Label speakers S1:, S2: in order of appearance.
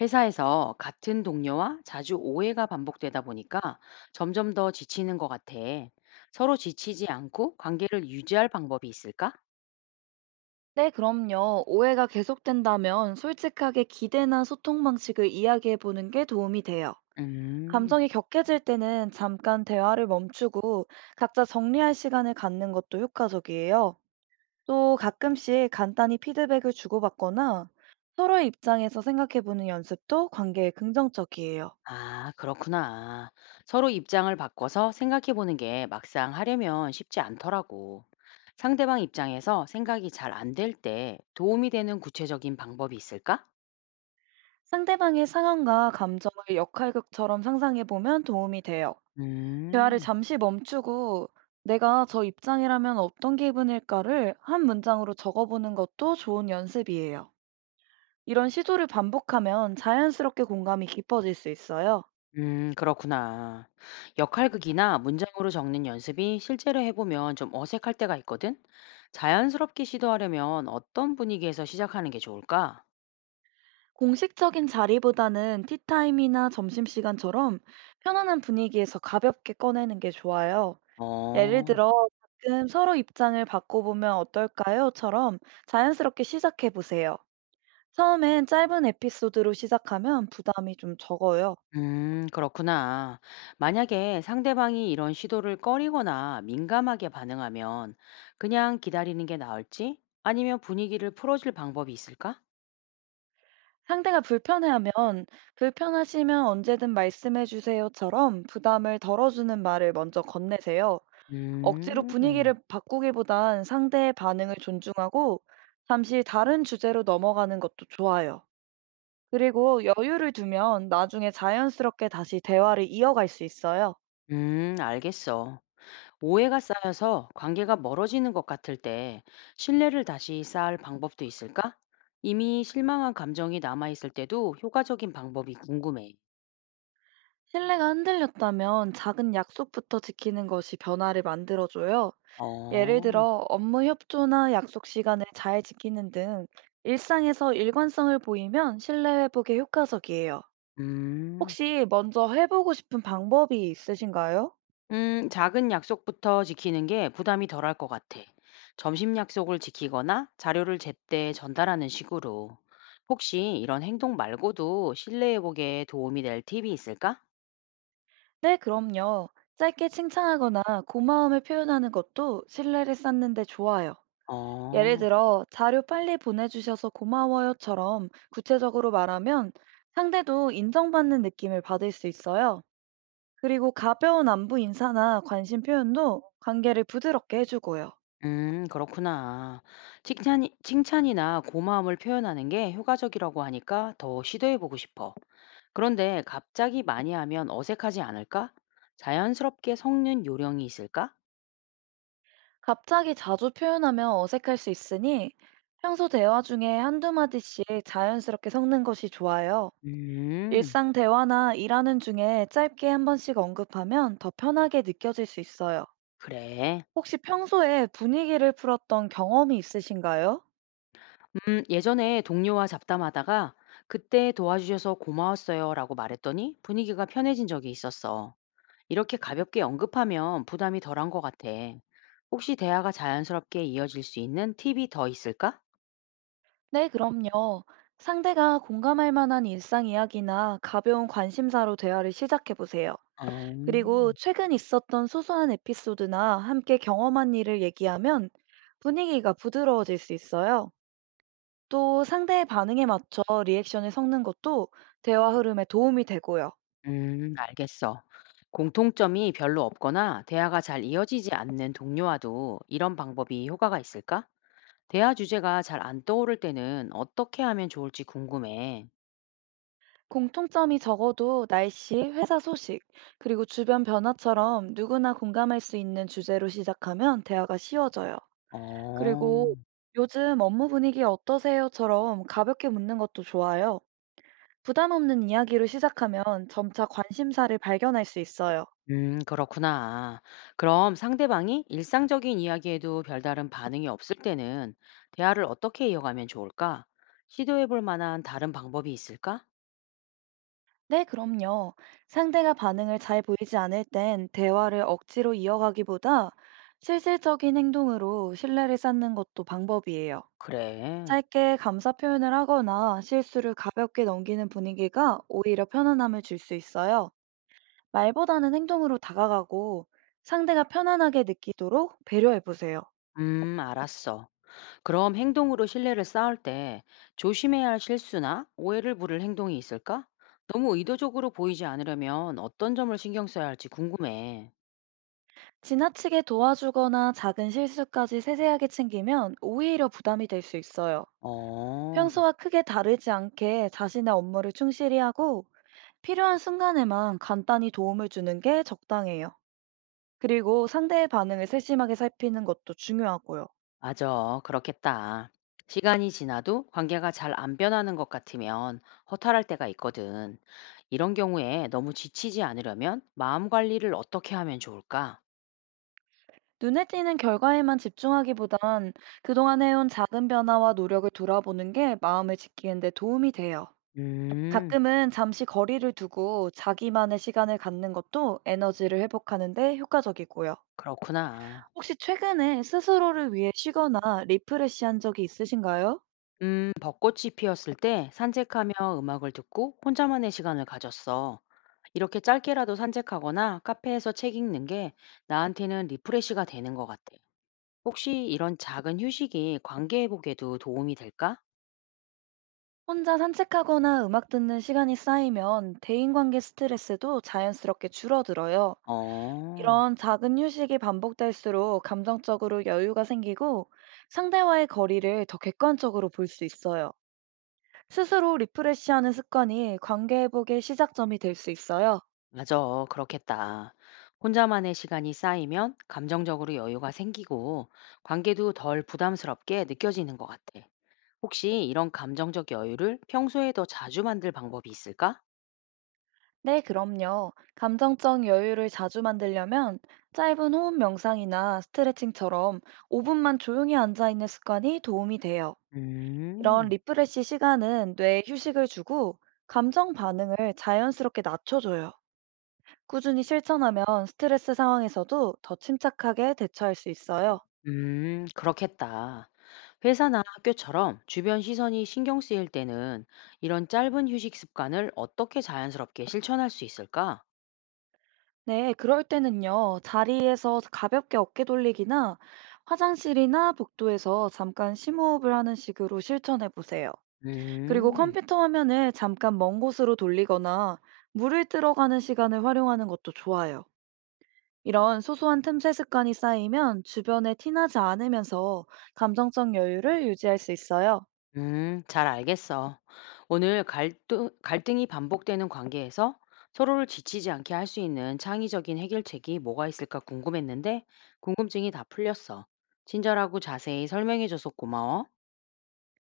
S1: 회사에서 같은 동료와 자주 오해가 반복되다 보니까 점점 더 지치는 것 같아. 서로 지치지 않고 관계를 유지할 방법이 있을까?
S2: 네, 그럼요. 오해가 계속된다면 솔직하게 기대나 소통 방식을 이야기해 보는 게 도움이 돼요.
S1: 음,
S2: 감정이 격해질 때는 잠깐 대화를 멈추고 각자 정리할 시간을 갖는 것도 효과적이에요. 또 가끔씩 간단히 피드백을 주고받거나 서로의 입장에서 생각해 보는 연습도 관계에 긍정적이에요.
S1: 아, 그렇구나. 서로 입장을 바꿔서 생각해 보는 게 막상 하려면 쉽지 않더라고. 상대방 입장에서 생각이 잘 안 될 때 도움이 되는 구체적인 방법이 있을까?
S2: 상대방의 상황과 감정을 역할극처럼 상상해 보면 도움이 돼요. 대화를
S1: 음.
S2: 잠시 멈추고 내가 저 입장이라면 어떤 기분일까를 한 문장으로 적어보는 것도 좋은 연습이에요. 이런 시도를 반복하면 자연스럽게 공감이 깊어질 수 있어요.
S1: 그렇구나. 역할극이나 문장으로 적는 연습이 실제로 해보면 좀 어색할 때가 있거든? 자연스럽게 시도하려면 어떤 분위기에서 시작하는 게 좋을까?
S2: 공식적인 자리보다는 티타임이나 점심시간처럼 편안한 분위기에서 가볍게 꺼내는 게 좋아요. 예를
S1: 어,
S2: 들어, 가끔 서로 입장을 바꿔보면 어떨까요?처럼 자연스럽게 시작해보세요. 처음엔 짧은 에피소드로 시작하면 부담이 좀 적어요.
S1: 그렇구나. 만약에 상대방이 이런 시도를 꺼리거나 민감하게 반응하면 그냥 기다리는 게 나을지? 아니면 분위기를 풀어줄 방법이 있을까?
S2: 상대가 불편해하면 "불편하시면 언제든 말씀해 주세요."처럼 부담을 덜어주는 말을 먼저 건네세요. 억지로
S1: 음,
S2: 분위기를 바꾸기보단 상대의 반응을 존중하고 잠시 다른 주제로 넘어가는 것도 좋아요. 그리고 여유를 두면 나중에 자연스럽게 다시 대화를 이어갈 수 있어요.
S1: 알겠어. 오해가 쌓여서 관계가 멀어지는 것 같을 때 신뢰를 다시 쌓을 방법도 있을까? 이미 실망한 감정이 남아있을 때도 효과적인 방법이 궁금해.
S2: 신뢰가 흔들렸다면 작은 약속부터 지키는 것이 변화를 만들어줘요. 예를
S1: 어,
S2: 들어 업무 협조나 약속 시간을 잘 지키는 등 일상에서 일관성을 보이면 신뢰 회복에 효과적이에요.
S1: 음,
S2: 혹시 먼저 해보고 싶은 방법이 있으신가요?
S1: 작은 약속부터 지키는 게 부담이 덜할 것 같아. 점심 약속을 지키거나 자료를 제때 전달하는 식으로. 혹시 이런 행동 말고도 신뢰 회복에 도움이 될 팁이 있을까?
S2: 네, 그럼요. 짧게 칭찬하거나 고마움을 표현하는 것도 신뢰를 쌓는 데 좋아요. 예를
S1: 어.
S2: 들어 자료 빨리 보내주셔서 고마워요처럼 구체적으로 말하면 상대도 인정받는 느낌을 받을 수 있어요. 그리고 가벼운 안부 인사나 관심 표현도 관계를 부드럽게 해주고요.
S1: 그렇구나. 칭찬이나 고마움을 표현하는 게 효과적이라고 하니까 더 시도해보고 싶어. 그런데 갑자기 많이 하면 어색하지 않을까? 자연스럽게 섞는 요령이 있을까?
S2: 갑자기 자주 표현하면 어색할 수 있으니 평소 대화 중에 한두 마디씩 자연스럽게 섞는 것이 좋아요.
S1: 음,
S2: 일상 대화나 일하는 중에 짧게 한 번씩 언급하면 더 편하게 느껴질 수 있어요.
S1: 그래.
S2: 혹시 평소에 분위기를 풀었던 경험이 있으신가요?
S1: 예전에 동료와 잡담하다가 그때 도와주셔서 고마웠어요 라고 말했더니 분위기가 편해진 적이 있었어. 이렇게 가볍게 언급하면 부담이 덜한 것 같아. 혹시 대화가 자연스럽게 이어질 수 있는 팁이 더 있을까?
S2: 네, 그럼요. 상대가 공감할 만한 일상 이야기나 가벼운 관심사로 대화를 시작해 보세요.
S1: 어.
S2: 그리고 최근 있었던 소소한 에피소드나 함께 경험한 일을 얘기하면 분위기가 부드러워질 수 있어요. 또 상대의 반응에 맞춰 리액션을 섞는 것도 대화 흐름에 도움이 되고요.
S1: 알겠어. 공통점이 별로 없거나 대화가 잘 이어지지 않는 동료와도 이런 방법이 효과가 있을까? 대화 주제가 잘 안 떠오를 때는 어떻게 하면 좋을지 궁금해.
S2: 공통점이 적어도 날씨, 회사 소식, 그리고 주변 변화처럼 누구나 공감할 수 있는 주제로 시작하면 대화가 쉬워져요.
S1: 어.
S2: 그리고 요즘 업무 분위기 어떠세요?처럼 가볍게 묻는 것도 좋아요. 부담 없는 이야기로 시작하면 점차 관심사를 발견할 수 있어요.
S1: 그렇구나. 그럼 상대방이 일상적인 이야기에도 별다른 반응이 없을 때는 대화를 어떻게 이어가면 좋을까? 시도해 볼 만한 다른 방법이 있을까?
S2: 네, 그럼요. 상대가 반응을 잘 보이지 않을 땐 대화를 억지로 이어가기보다 실질적인 행동으로 신뢰를 쌓는 것도 방법이에요.
S1: 그래.
S2: 짧게 감사 표현을 하거나 실수를 가볍게 넘기는 분위기가 오히려 편안함을 줄 수 있어요. 말보다는 행동으로 다가가고 상대가 편안하게 느끼도록 배려해 보세요.
S1: 알았어. 그럼 행동으로 신뢰를 쌓을 때 조심해야 할 실수나 오해를 부를 행동이 있을까? 너무 의도적으로 보이지 않으려면 어떤 점을 신경 써야 할지 궁금해.
S2: 지나치게 도와주거나 작은 실수까지 세세하게 챙기면 오히려 부담이 될 수 있어요.
S1: 어,
S2: 평소와 크게 다르지 않게 자신의 업무를 충실히 하고 필요한 순간에만 간단히 도움을 주는 게 적당해요. 그리고 상대의 반응을 세심하게 살피는 것도 중요하고요.
S1: 맞아. 그렇겠다. 시간이 지나도 관계가 잘 안 변하는 것 같으면 허탈할 때가 있거든. 이런 경우에 너무 지치지 않으려면 마음 관리를 어떻게 하면 좋을까?
S2: 눈에 띄는 결과에만 집중하기보단 그동안 해온 작은 변화와 노력을 돌아보는 게 마음을 지키는 데 도움이 돼요.
S1: 음,
S2: 가끔은 잠시 거리를 두고 자기만의 시간을 갖는 것도 에너지를 회복하는 데 효과적이고요.
S1: 그렇구나.
S2: 혹시 최근에 스스로를 위해 쉬거나 리프레시한 적이 있으신가요?
S1: 벚꽃이 피었을 때 산책하며 음악을 듣고 혼자만의 시간을 가졌어. 이렇게 짧게라도 산책하거나 카페에서 책 읽는 게 나한테는 리프레시가 되는 것 같아. 혹시 이런 작은 휴식이 관계 회복에도 도움이 될까?
S2: 혼자 산책하거나 음악 듣는 시간이 쌓이면 대인관계 스트레스도 자연스럽게 줄어들어요.
S1: 어,
S2: 이런 작은 휴식이 반복될수록 감정적으로 여유가 생기고 상대와의 거리를 더 객관적으로 볼 수 있어요. 스스로 리프레시하는 습관이 관계 회복의 시작점이 될 수 있어요.
S1: 맞아. 그렇겠다. 혼자만의 시간이 쌓이면 감정적으로 여유가 생기고 관계도 덜 부담스럽게 느껴지는 것 같아. 혹시 이런 감정적 여유를 평소에 더 자주 만들 방법이 있을까?
S2: 네, 그럼요. 감정적 여유를 자주 만들려면 짧은 호흡 명상이나 스트레칭처럼 5분만 조용히 앉아 있는 습관이 도움이 돼요. 이런
S1: 음.
S2: 리프레시 시간은 뇌에 휴식을 주고 감정 반응을 자연스럽게 낮춰줘요. 꾸준히 실천하면 스트레스 상황에서도 더 침착하게 대처할 수 있어요.
S1: 그렇겠다. 회사나 학교처럼 주변 시선이 신경 쓰일 때는 이런 짧은 휴식 습관을 어떻게 자연스럽게 실천할 수 있을까?
S2: 네, 그럴 때는요, 자리에서 가볍게 어깨 돌리기나 화장실이나 복도에서 잠깐 심호흡을 하는 식으로 실천해 보세요. 그리고
S1: 음.
S2: 컴퓨터 화면을 잠깐 먼 곳으로 돌리거나 물을 들어가는 시간을 활용하는 것도 좋아요. 이런 소소한 틈새 습관이 쌓이면 주변에 티나지 않으면서 감정적 여유를 유지할 수 있어요.
S1: 잘 알겠어. 오늘 갈등이 반복되는 관계에서 서로를 지치지 않게 할 수 있는 창의적인 해결책이 뭐가 있을까 궁금했는데 궁금증이 다 풀렸어. 친절하고 자세히 설명해줘서 고마워.